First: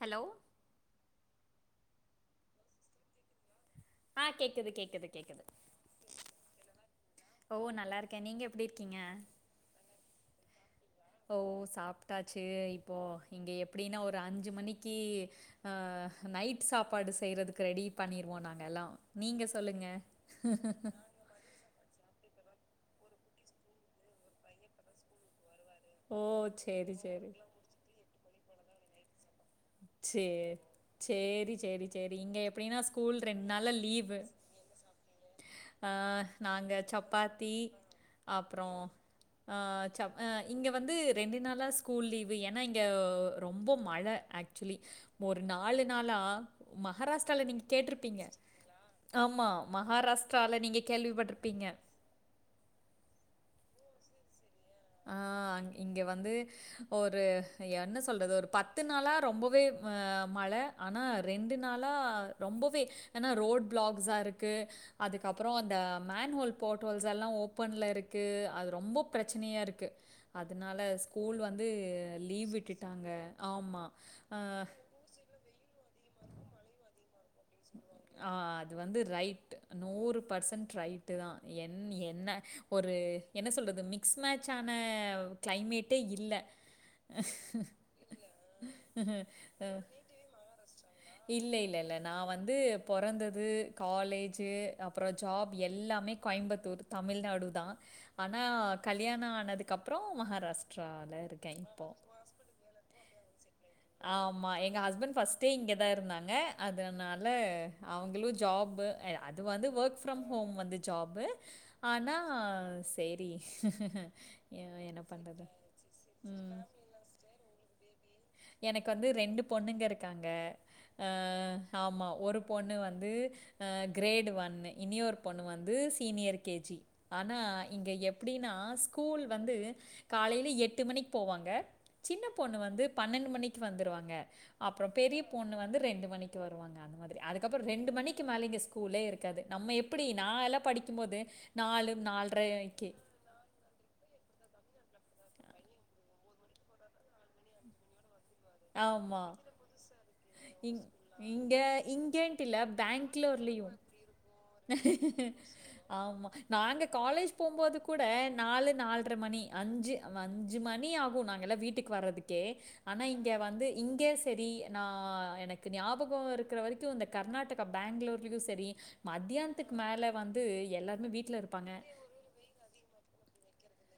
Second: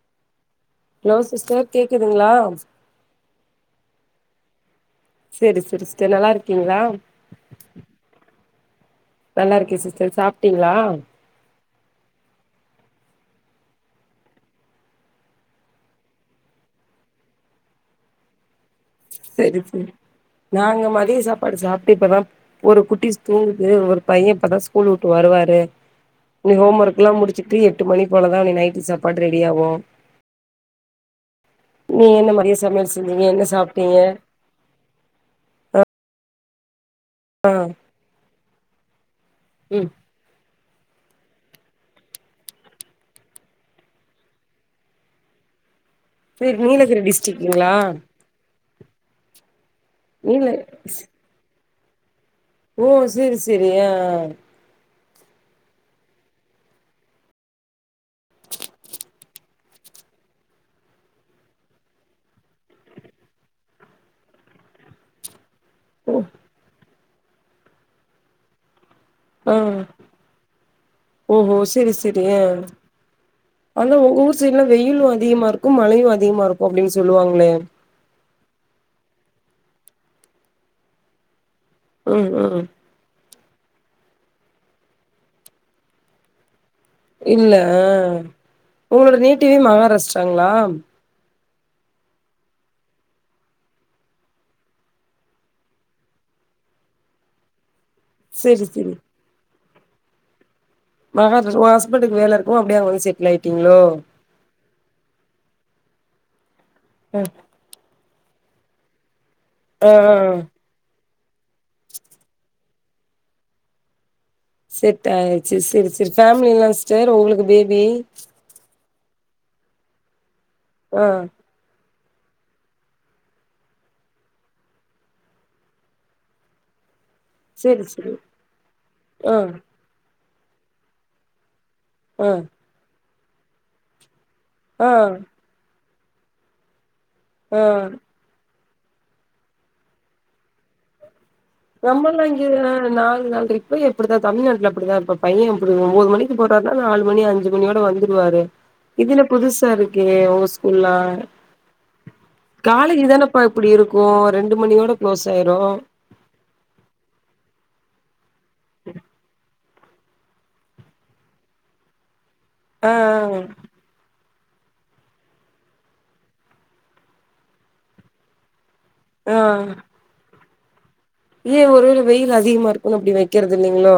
Hello hello sister கேக்குதுங்களா ஆ கேக்குது கேக்குது கேக்குது சேரி செரி சிஸ்டர் நல்லா இருக்கீங்களா ஓ நல்லா இருக்கே நீங்க எப்டி இருக்கிங்க நல்லா இருக்கே சிஸ்டர் சாப்ட்டீங்களா ஓ சாப்ட்டாசு இப்போ இங்க எப்டினா ஒரு அஞ்சு மணிக்கி அ ஹு நைட் சாப்பாடு செய்றதுக்கு ரெடி பண்ணிர்வோ நாங் எல்லா நீங்க சரி சே சொல்லுங்க நாங்க மதிய சாப் பாடு சாப்ட்டு இப்பதாம் ஒரு குட்டிஸ் தூங்குது ஒரு பைய இப்பதா ஸ்கூல் வுட்டு வருவாரு ஓ இநு சேரி ஹோமர்க்குலா சேரி முடிச்சிட்டு எட்டு மணி போலதா இநீ நைட்டு சாப்பாடு ரெடி ஆவோ சேர் சேரி சேரி நீங்க சேரி என்ன இங்க மதிய எப்டின்னா சமையல் ஸ்கூல் செஞ்சீங்க ரெண்ட் என்ன நாளா சாப்ட்டீங்க லீவு அ நாங்க சப்பாத்தி ஆ அப்றோ அ ம் ச்சப் ஆ இங்க வந்து ரெண்டு நாளா ஸ்கூல் லீவு ஏன்னா இங்யவ் ரொம்ப மழ ஆக்சுலி ஒரு நாலு நாளா செரி நீலகிரி மகாராஸ்டால நீங்கு டிஸ்ட்ரிக்குங்களா கேட்ருப்பீங்க ஆமா நீல மகாராஸ்ட்ரால நீங்க கேள்விப்பட்ருப்பீங்க ஓ செரி செரி ஆ ஆ அங் இங்க வந்து ஒரு என்ன சொல்றது ஒரு பத்து நாளா ரொம்பவே அ மழ ஆனா ரெண்டு நாளா ரொம்பவே எனா ரோட் ப்ளாக்ஜா ருக்கு அதுக்கப்றோ அந்த ஓ மேன்வோல் போட்வல்ஸ்ஸல்லா ஓப்பன்ல இருக்கு அது ரொம்ப ஆ ப்ரச்சனையாரு அதுனால ஸ்கூல் ஓஹோ வந்து செரி செரி ஆ லீவ் விட்டுட்டாங்க ஆமா அ அஹ் யீலூ அதிகமா இருக்கும் மழையு அதிகமா ருக்கு அப்டின் சொல்லுவாங்ளே ஆ அது வந்து ரைட்டு நூறு பர்சன் ட்ரைட்டு தா என் ம் என்ன ம் ஒரு என்ன சொல்றது மிக்ஸ் மேச் ஆன க்ளைமேட்டே இல்ல இல்ல அ உங்களோட நேடிவே மகாராஸ்ட்ராங்ளா இல்ல இல்லல்ல நா வந்து பொறந்தது காலேஜு அப்றோ ஜாப் எல்லாமே கோய்ம்பத்தூர் தமிழ்நாடு தா ஆனா செரி செரி கல்யாண ஆனதுகப்றோ மஹாராஸ் பகத் உ ஹஸ்பன்டுக் வேல இருக்கு அப்டே அங்க வய் செட்டில் ஆய்ட்டீங்ளோ ஆமா எங்க ஹஸ்பண்ட் ஃபஸ்ட்டே இங்க தா இருந்தாங்க அதனால ம் அவுங்களு ஜாப்பு எய அது வந்து ஆ ஆ வக் ஃப்ரம் ஹோம் வந்து ஜாப்பு ஆனா சேரி செட் ஆயிர்ச்சி செரி செரி ஃபேமிலி எல்லா ஸ்டர் உங்ளுக்கு பேபி எனக்கு வந்து ரெண்டு பொண்ணுங்க இருக்காங்க ஆ அ ஆமா ஒரு பொண்ணு வந்து அ க்ரேடு வன்னு இனியோர் பொண்ணு வந்து சீனியர் கேஜி ஆனா செரி இங்க செரி எப்டின்னா ஸ்கூல் ஆ வந்து காலய்ல எட்டு மணிக் போவாங்க சின்ன ஆ பொண்ணு வந்து பன்னண்டு மணிக்கு வந்துருவாங்க அப்றோ ஆ பெரியப் பொண்ணு வந்து ரெண்டு மணிக்கு வருவாங்க அந்த மாதிரி அதுக்கப்புற் ஆ ரெண்டு மணிக் க்கி மேல இங்க ஸ்கூல்லே இருக்காது நம்ம எப்படி நா எல்லா படிக்கும் போதே ரொம்ப நங்கிர்ணா நாங் நன்றி பெய் அப்படித்தா தமிழ்நாட்ல அப்படிதா இப்ப பையன் இப்புடூ ஒம்போது மணிக்கு போறார் நா நாலுமணி அஞ்சு மணியோட வந்துர்வாரு ஆமா. இதென புதுசா இருக்கே உங்க இங் ஸ்கூல்லா இங்க இங்கேன்ட்டு இல்ல, காலக்கி தானப்பா இப்படி பெங்களூர்லயும் இருக் கோ ரெண்டு மணியோட க்ளோஸ் ஆய்ரு ஆம்மா நாங்க காலேஜ் போம்போது கூட நாலு நால்ர மணி அஞ்சு வ அஞ்சி மணி ஆகு நாங்களா வீட்டுக் வரதுக்கே ஆ ஆனா இங்க ஆ வந்து இங்கே செரி நா எனக்கு ஞாபகோ இருக்ற வரைக்கு இந்த கர்நாடக்கா பேங்ளூர்லியு செரி ஆ மத்யான்த்துக் மேல வந்து எல்லார்மே வீட் ஏ ஒருவேள வெயில் அதிகமா இருக்கு அப்டி வெக்கற்து இல்லிங்ளோ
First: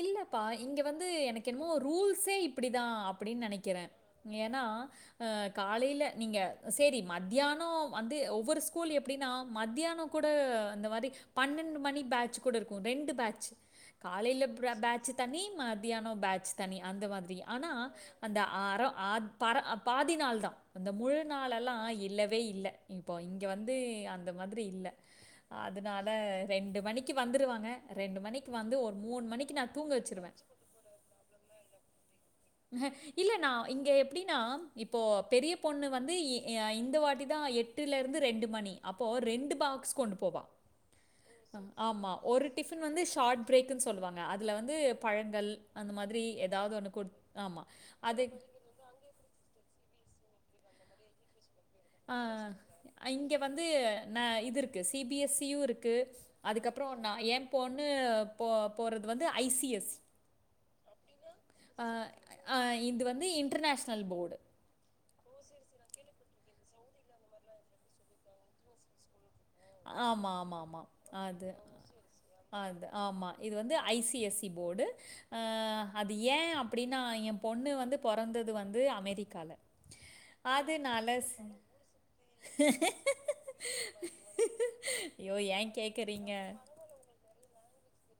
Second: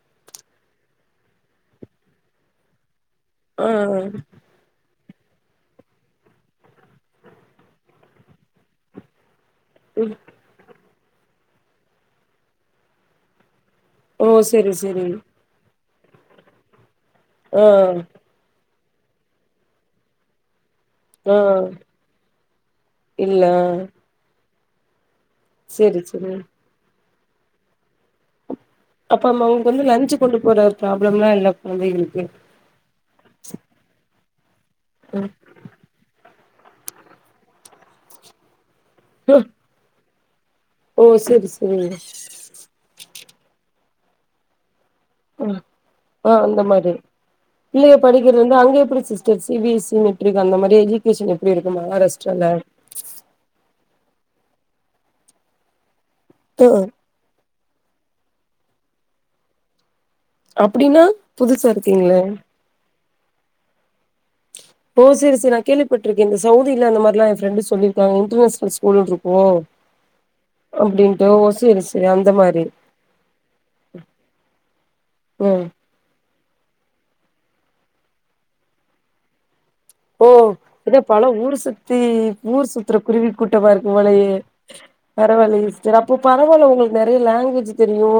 இல்லப்பா இங்க வந்து எனக் என்மோ ரூல்ஸே இப்படி தா அப்படின் ஆ நனைக்கிறே யன் நா காலையில நீங்க சேரி மத்தியானோ வந்து ஒவ்வொரு ஸ்கூல் எப்டின்னா ஆ மத்தியானோ கூட இந்த மாரி பன்னெண்டு மணி பேட்ச் கூட இருக்கு ரெண்டு பேட்ச்சு ஓ காலையில செரி செரி பேட்சு தனி மத்யானோ பேட்ச் தனி அந்த மாதிரி ஆ ஆனா அந்த அறம் பர பாதி நாள் தா அந்த ஆ முழுநல்லா இல்லவே இல்ல இப்போ இல்ல இங்க வந்து அந்த மாதிரி இல்ல செரி அதனால செரி ரெண்டு மணிக்கு வந்துருவாங்க ரெண்டு மணிக்கு வந்து ஒரு அப்ப அம் மணிக்கு அவங்களுக்கு நான் வந்து தூங்க லன்ச்சு வச்சுருவேன். கொண்டு போற ப்ராப்ளம் எல்லா இல்ல கொழந்தைங்கக்கு அ இல்ல நா இங்க எப்டின்னா இப்போ பெரிய பொண்ணு வந்து இ இந்த வாட்டி தா எட்டுல இருந்து ரெண்டு மணி அப்போ ரெண்டு பாக்ஸ் கொண்டு போவா ஓ செரி அ செரி ஆமா ஒரு டிஃபின் வந்து ஷார்ட் பிர்க்குன்னு சொல்லுவாங்க அதில வந்து ஆ பழங்கள் அந்த மாதிரி ஆ அந்த ஏதாவது ஒன்னு மாரி கொடு பிள்ளைக படிக்கிறது வந்து அங்க எப்டி sister C B S C matric அந்த மாதிரி எஜுகேஷன் எப்டி இருக்குமா ஆ இங்க வந்து ந இது இருக்கு சி பி எஸ் சி யு இருக்கு ஆ அதுக்கப்பறோ நா ஏ பொன்னு போ போறது வந்து ஐ சி எஸ் அப்டின்னா புதுசா இருக்குங்களே இது வந்து இன்டர்நேஷ்னல் போர்டு ஓ செரி செரி நா கேள்விப்பட்டிருக்கே இந்த சவ்தில அந்த மாதிரிலா எ ஃப்ரெண்டு சொல்லிருக்காங்க இன்டர்நேஷனல் ஸ்கூல்ன்னு இருக்கு ஆமா ஆமா ஆமா அப்டின்ட்டு ஓ அது சேரி சேரி அந்த மாரி அது ஆமா இது வந்து I C S C board ம் அது ஏ அப்டின்னா எ பொண்ணு வந்து பொறந்தது வந்து அமெரிக்கால ஓ இத பல ஊரு இது ஊர் சுத்துர குருவி கூட்டமா இருக்கு போலயே ஐயோ பரவாயில்ல ஏன் சிஸ்டர் அப்போ கேட்குறீங்க பரவாயில்ல உங்களுக்கு நெறைய லாங்குவேஜ் தெரியு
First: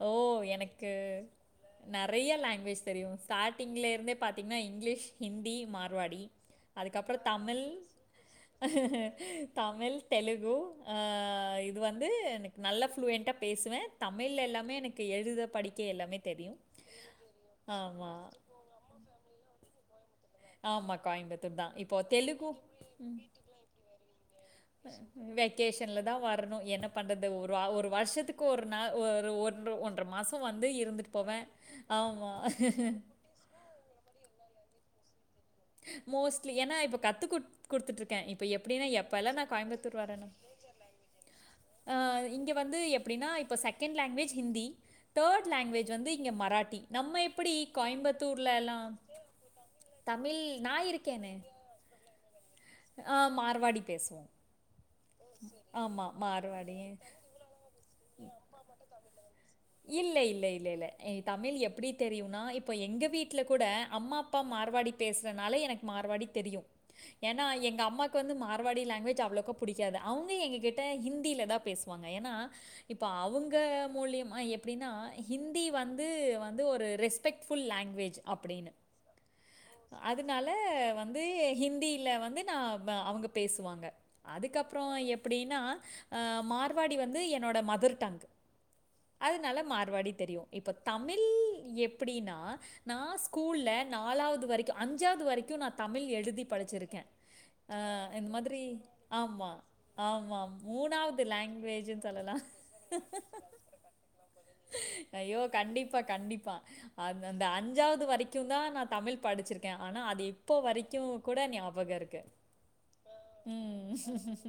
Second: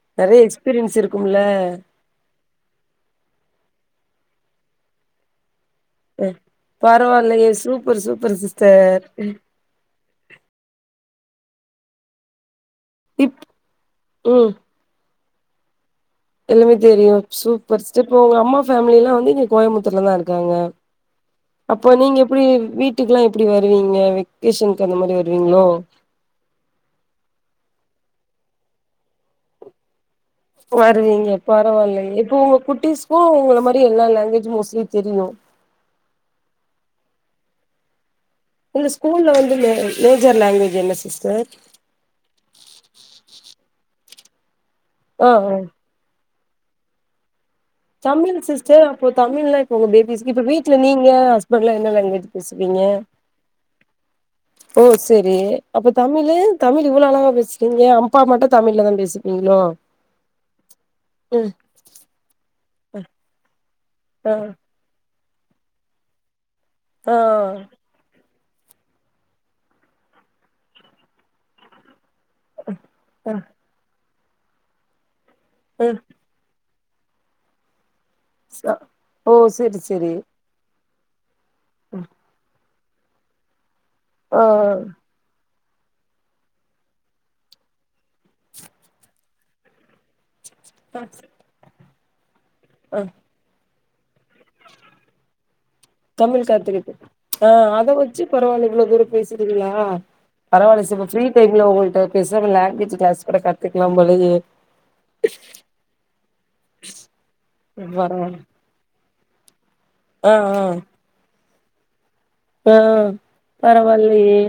ஓ! நெறைய எனக்கு எக்ஸ்பீரியன்ஸ் இருக்கும்ல நெறைய லாங்குவேஜ் தெரியு ஸ்டார்டிங்ல இருந்தே பாத்தீங்கன்னா இங்கிலீஷ் ஹிந்தி மார்வாடி அ அதுக்கப்பறோ பரவாயில்லையே Tamil super super sister Tamil Telugu அ இது வந்து எனக்கு நல்ல ப்ளூவெண்டா இப் பேசுவே தமிழ்ல ம் எல்லாமே எனக்கு எழுத படிக்க எல்லாமே தெரியும். எல்லாமே தெரியு சூப்பர்ஸ ஆமா. இப்ப உங்க அம்மா ஃபேமில எல்லா வந்து இங்க கோயம்பத்தூர்ல தா இருக்கு க்க ஆமா, கோயம்புத்தூர் தான். அப்ப இப்போ நீங்க எப்டி தெலுங்கு வீட்டுக்கெல்லா எப்டி வருவீங்க வெக்கேஷன்க்கு அந்த மாதிரி வருவீங்களோ தா வரணு என்ன பண்றது ஒரு வா வருஷத்துக்கு ஒரு நாள் ஒரு ஒன்ற ஒன்ற மாச வந்து இருந்துட்டு வருவீங்க போவே பரவாயில்லையே ஆமா உங்க இப்போ குட்டீஸ்க்கு உங்கள மாரி எல்லா லாங்குவேஜ் உ மோஸ்ட்லி தெரியு மோஸ்ட்லி ஏன்னா இப்ப கத்து குடுத் குடுத்துட்டு இருக்கே இப் இப்ப எப்டின்னா உங்க எப்ப ஸ்கூல்ல எல்லா நா வந்து மே கோயம்புத்தூர் வரணோ மேஜர் லாங்குவேஜ் என்ன சிஸ்டர் அ இங்கே வந்து எப்டினா இப்ப செகண்ட் லாங்குவேஜ் ஹிந்தி ஆ தேர்ட் ஆ லாங்குவேஜ் வந்து இங்க மராட்டி நம்ம எப்டி தமிழ் கோயம்புத்தூர்ல எல்லா சிஸ்டர் அப்போ தமிழ்லா இருப்போ பேபிஸ் இப்போ வீட்ல நீங்க இருக்கேனே ஹஸ்பண்ட்லா என்ன லாங்குவேஜ் பேசுவீங்க ஆ மார்வாடி பேசுவோ ஓ செரி அப்ப தமிழு மார்வாடி தமிழ் இவ்ளோ அழகா பேசறீங்க அப்பா மட்டு தமிழ்ல தா பேசிப்பீங்களோ இல்ல இல்ல இல்ல இல்ல ம் தமிழ் எப்டி தெரியும்னா இப்ப எங்க வீட்ல கூட அம்மா ஆ அப்பா மாரவாடி பேசுறதுனால எனக்கு மார்வாடி தெரியு ஆ ஏன்னா எங்க அம்மாக்கு வந்து மார்வாடி லாங்குவேஜ் அவ்வளவுக்க புடிக் க்காது அவங்க எங்க கிட்ட ஹிந்தில தா பேசுவாங்க ஏன்னா இப்ப ஆ அவங்க மூலியமா எப் அப்டின்னா ஹிந்தி ஆ வந்து வந்து ஒரு ரெஸ்பெக்ட் ஃபுல் லாங்க்வேஜ் ச அப்டின்னு ஓ செரி செரி அதனால து வந்து ஹிந்தியில வந்து நான் அவங்க பேசுவாங்க ஆ அதுக்கப் ஆ எப்டின்னா மார்வாடி வந்து என்னோட மதர் டங் அதுனால மறுவாடி தெரியு இப்ப தமிழ் எப்டின்னா நா ஆ ஸ்கூல்ல நாலாவது வரைக்கு அஞ்சாவது வரைக்கு நா தமிழ் எழுதி படிச்சிருக்கே ஆ அத வச்சு இந்த மாதிரி பரவால்ல இவ்ளோ தூரோ ஆமா பேசுறீங்களா ஆமா பரவால்ல சிஸ் இப்ப மூணாவது ஃப்ரீ டைம்ல உங்கள்ட்ட லாங்குவேஜுன்னு சொல்லலா பேசாம லாங்குவேஜ் கிளாஸ் கூட கத்துக்கலாம் போலயே ஐயோ கண்டிப்பா கண்டிப்பா அ அந்த அஞ்சாவது பரவால்ல வரைக்கு தா நா தமிழ் படிச்சிருக் க்கே ஆனா அது ஆ இப்போ ஆ வரைக்கு கூட ஞாபக இருக்கு ஆ ஆ ம் பரவால்லயே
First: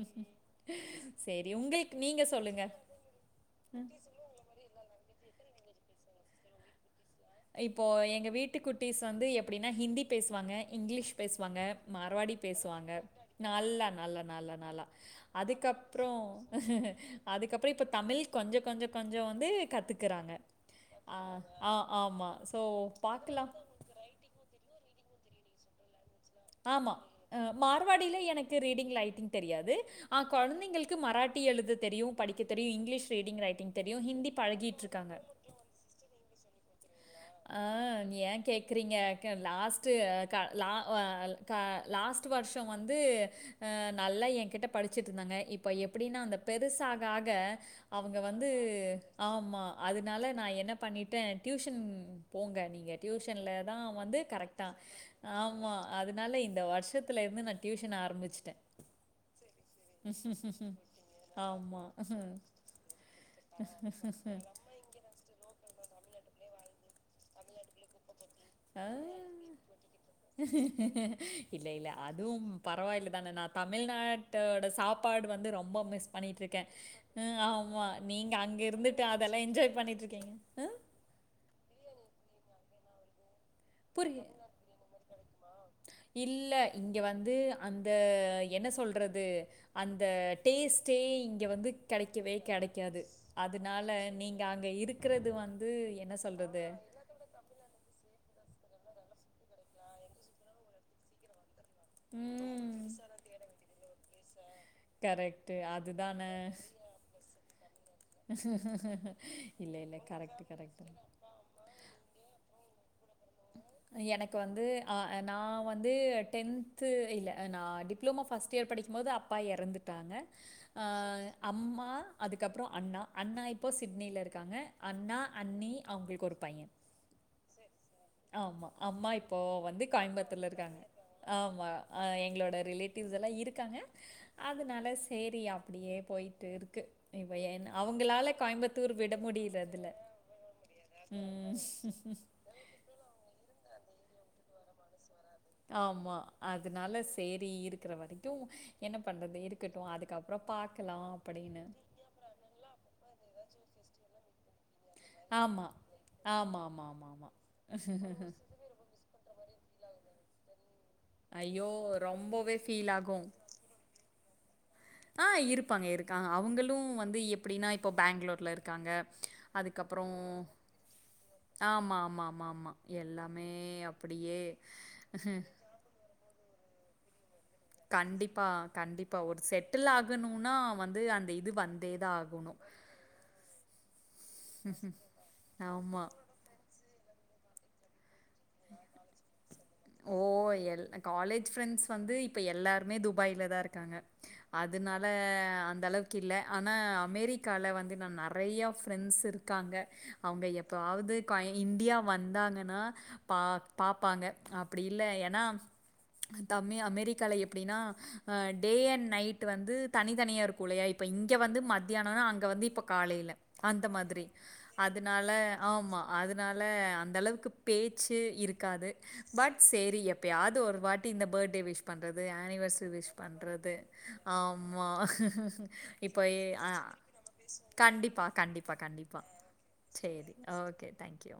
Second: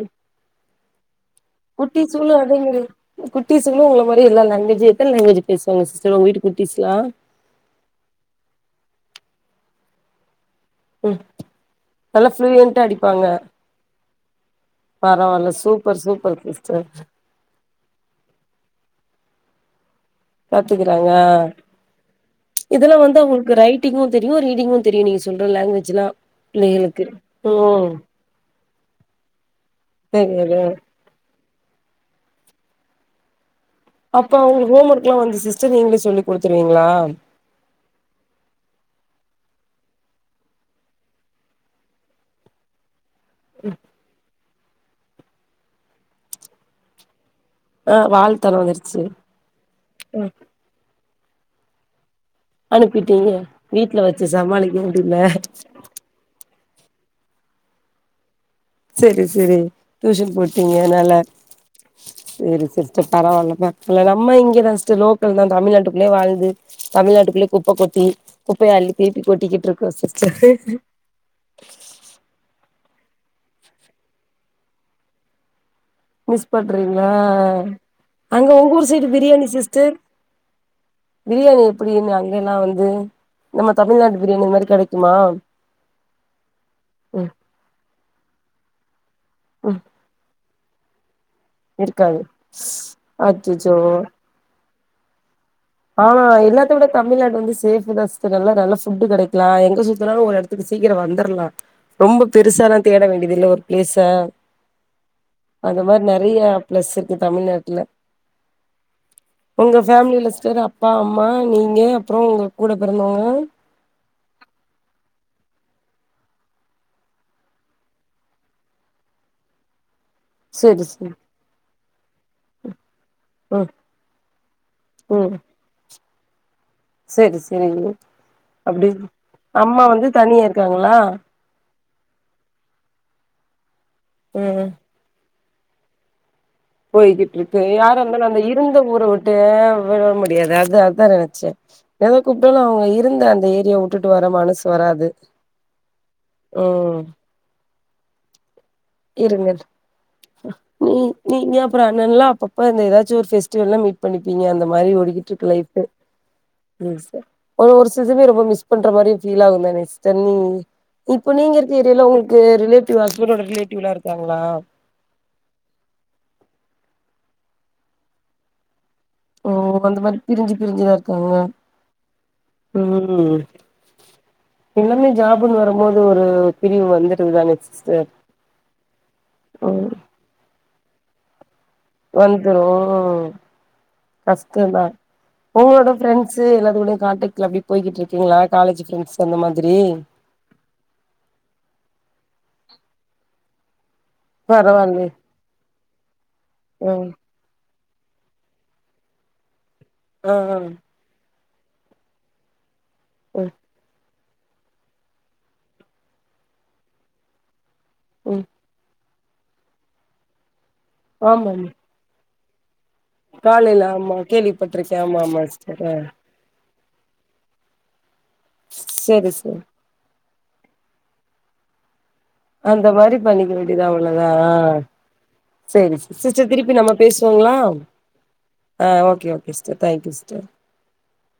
சரி, உங்களுக்கு குட்டி நீங்க சூலோ சொல்லுங்க. எதுங்கு கிடையாது குட்டி சூலோ உங்களமார் வே எல்லா லாங்குவேஜ்ஜு எத்தன லங்குவேஜ்ஜு பேசு வாங்க சிஸ்டர் உங்க வீட்டு குட்டிஸ்லா இப்போ எங்க வீட்டு குட்டிஸ் வந்து எப்டின்னா ஹிந்தி பேசுவாங்க இங்கிலீஷ் ம் பேசுவாங்க நல்லா மறவாடி ஃப்ளூயன்ட்டா பேசுவாங்க அடிப்பாங்க நல்லா நல்லா நல்லா நல்லா பரவால்ல சூப்பர் அதுக்கப்பறோ சூப்பர் சிஸ்டர் அதுக்கப்பறோ இப்போ தமிழ் கொஞ்சோ கொஞ்சோ கொஞ்சோ வந்து கத்துக்குறாங்க கத்துக்குறாங்களா ஆ ஸோ இதெல்லா வந்து பார்க்கலாம். அவங்களுக்கு ர ரைட்டிங்கு தெரியு ரீடிங்கு தெரியு நீங்க சொல்ற லாங்குவேஜ்யெல்லா ஆமா அ மார்வாடியில எனக்கு ரீடிங் ரைட்டிங் தெரியாது ஆ சரி அது கொழந்தைங்களு க்கு மராட்டி எழுத தெரியு படிக்க தெரியு இங்கிலீஷ் ரீடிங் ரைட்டிங் தெரியு ஹிந்தி பழகிட்டு இருக்காங்க டியூசன் நீங்களே சொல்லி குடுத்துருவீங்களா ஆ ஏன் கேக்குறீங்க அக்கா லாஸ்ட்டு கா லா வா க்கா லாஸ்ட் வருஷோ வந்து ஆ நல்லா என்கிட்ட படிச்சிட்டு இருந்தாங்க இப்ப எப்டின்னா அவங்க பெருசு ஆக ஆக ஆ அவங்க வந்து வாழ்த்தலா வந்துருச்சு ஆமா அதனால ம் நா என்ன பண்ணிட்டே டியூஷன் போங்க நீங்க அனுப்பிட்டீங்க டியூஷனல தா வீட்ல வந்து வச்சு கரெக்ட்டா சமாளிக்க முடில ஆமா அதனால இந்த வருஷத்துலருந்து நா டியூஷன் ஆரம்பிச்சிட்டே செரி செரி டியூஷன் போட்டீங்க அதனால ஆமாம் சேரி சிஸ்டர் பரவாயில்ல பட் இல்ல நம்ம இங்கதா சிஸ்டர் லோக்கல் தா தமிழ்நாட்டுக்குள்ளயே வாழ்து தமிழ்நாட்டுக்குள்ளயே குப்ப கொட்டி குப்பயா அள்ளி திருப்பி கொட்டிக்கிட்டு இருக்கோ சிஸ்டர் இல்ல இல்ல அதுவும் பரவாயில்ல தானே நா தமிழ்நாட்டோட சாப்பாடு வந்து ரொம்ப மிஸ் பண்ணிட்டு இருக்கேன் ம் ஆமா நீங்க அங்க உங்க ஊர் இருந்துட்டு சைடு அதெல்லா பிரியாணி என்ஜாய் சிஸ்டர் பண்ணிட்டு இருக்கீங்க ம் பிரியாணி எப்டினு அங்க எல்லா வந்து நம்ம புரிய தமிழ்நாட்டு பிரியாணி மாறி கெடைக்குமா இல்ல இங்க ம் வந்து அந்த என்ன சொல்றது ம் அந்த டேஸ்ட்டே இங்க வந்து இருக்காது கெடைக்கவே கெடைக்காது அச்சச்சோ அதனால நீங்க அங்க இருக் கிறது வந்து என்ன அவ்ளோ சொல்றது எல்லாத்த விட தமிழ்நாடு வந்து சேஃபு த சிஸ்டர் எல்லா நல்லா ஃபுட்டு கெடைக்கலா எங்க சுத்தனாலும் ஒரு இடத்துக்கு சீக்கிர வந்தரலா ரொம்ப பெருசாலா ம் தேட வேண்டியது இல்ல ஒரு பிளேஸ கரெக்ட் அந்த மாறி அதுதானே நெறையா பிளஸ் இருக்கு தமிழ்நாட்டுல இல்ல உங்க இல்ல ஃபேமிலில கரெக்ட் கரெ சிஸ்டர் அப்பா அம்மா நீங்க அப்றோ உங்க கூட பிறந்தவங்க எனக்கு வந்து ஆ ஏ நா வந்து டென்த்து இல்ல நா டிப் டிப்ளோமோ ஃபஸ்ட் இயர் படிக்கும்போது அப்பா இறந்துட்டாங்க செரி அ செரி அம்மா அதுக்கப்றோ அண்ணா அண்ணா ம் இப்போ சிட்னில இருக்காங்க அண்ணா ம் அண்ணி அவங்ளுக்கு ஒரு பையே செரி செரிங்க ஆமா அப்டி அம்மா இப்போ அம்மா வந்து தனியா கோயம்புத்தூர்ல இருக்காங்க இருக்காங்களா ஆமா ஆ எங்களோட ரிலேட்டிவ்ஸ்லா இருக்காங்க ம் அதனால சேரி அ ப்டியே போய்ட்ரு க்கு இப்போ போய்கிட்ருக்கு என் யாரா இருந்தாலு அவுங்களால அந்த இருந்த கோயம்புத்தூர் ஊர விட்டு விடமுடியறதில்ல விட முடியாது ம் மொதல்ல அவுங்க இருந்த அந்த ஏரியா வுட்டுட்டு வர மனசு வராது ஆமா அதுனால ம் சேரி இருக்ற வரைக்கு என்ன பண்றது இருங்க இருக்கட்டு அதுக்கப்றோ பாக்லா அப்டின்னு நீங்ல்லா அப்பப்ப இந்த எதாச்சு ஒரு ஃபெஸ்டிவல்ல மீட் பண்ணிப்பீங்க அந்த மாரி ஓடிகிட்ருக்கு லைஃப்ஃபு ஆமாம் ஒவ்வொரு சீசன்லயு ரொம்ப மிஸ் பண்ற மாரி ஃபீல் ஆகுந்தானே சிஸ்டர் நீ இப்ப நீங்க ஐயோ! இருக்க ஏரியால உங்களுக்கு ரொம்பவே ஃபீல் ரிலேட்டிவ் ஆகும். ஹஸ்பண்டோட ரிலேட்டிவ்லா இருக்காங்ளா ஆ இருப்பாங்க இருக்காங்க அவுங்களு வந்து எப்டின்னா இப்போ பெங்களூர்ல இருக்காங்க ஓ அந்த அதுக்கப்றோ மாரி பிரிஞ்சு பிரிஞ்சுதா இருக்காங்க ஆமாமாமாமா ம் எல்லாமே அப்டியே எல்லாமே ஜாபுன் வரம்போது ஒரு பிரிவு வந்துருதுதானே கண்டிப்பா கண்டிப்பா ஒரு செட்டில் ம் ஆகனுனா வந்து அந்த இது வந் வந்துரு ம் கஷ்டந்தா உங்ளோட ஆமா. ஃப்ரெண்ட்ஸ் ஸு எல்லாத்து கூடயு கான்டெக்ட்ல அப்டி போய்கிட்ருக்கீங்களா காலேஜு ஃப்ரெண்ட்ஸு அந்த மாதிரி ஓ எல் காலேஜ் ஃப்ரெண்ட்ஸ் வந்து இப்ப எல்லாருமே துபாய்ல தா இருக்காங்க அதுனால பரவால்லே அந்தளவுக்கு இல்ல ஆனா ம் அமெரி கால வந்து நா நறையா ஃப்ரெண்ட்ஸ் இருக்காங்க ஆ அவுங்க ஆ எப்பவாவ்து [unintelligible] இந்தியா வந்தாங்கன்னா பா ம் பாப்பாங்க அப்டி இல்ல ஏனா அந்த மே அமெரிக்கால எப்டின்னா ஆ ம் டே அன்ட் நை டு வந்து தனித்தனியா இருக்குல்லயா இப்ப இங்க ஆமாமா வந்து மதியானோனா அங்க வந்து இப்ப காலைல அந்த ஆமா மாதிரி கேள்விப்பட்டிருக்கே ஆமா அதுனால ஆமா சிஸ்டர் ஆ ஆமா அது னால அந்தளவுக்கு பேச்சு இருக்காது செரி பட் செரி சேரி எ ப்யாது ஒரு வாட்டி இந்த பேர்ட்டே விஷ் பண்றது அந்த ஆனிவர்சரி விஷ் மாரி பண்ணிக்க பண்றது வேண்டியதா அவ்ளோதா ஆ ஆமா செரி இப்போ எ சிஸ்டர் ஆ திருப்பி நம்ம பேசுவோங்களா கண்டிப்பா கண்டிப்பா ஆ கண்டிப்பா ஓகே ஓகே சிஸ்டர் தேங்க்யூ சேரி சிஸ்டர் ஓகே தேங்க்யூ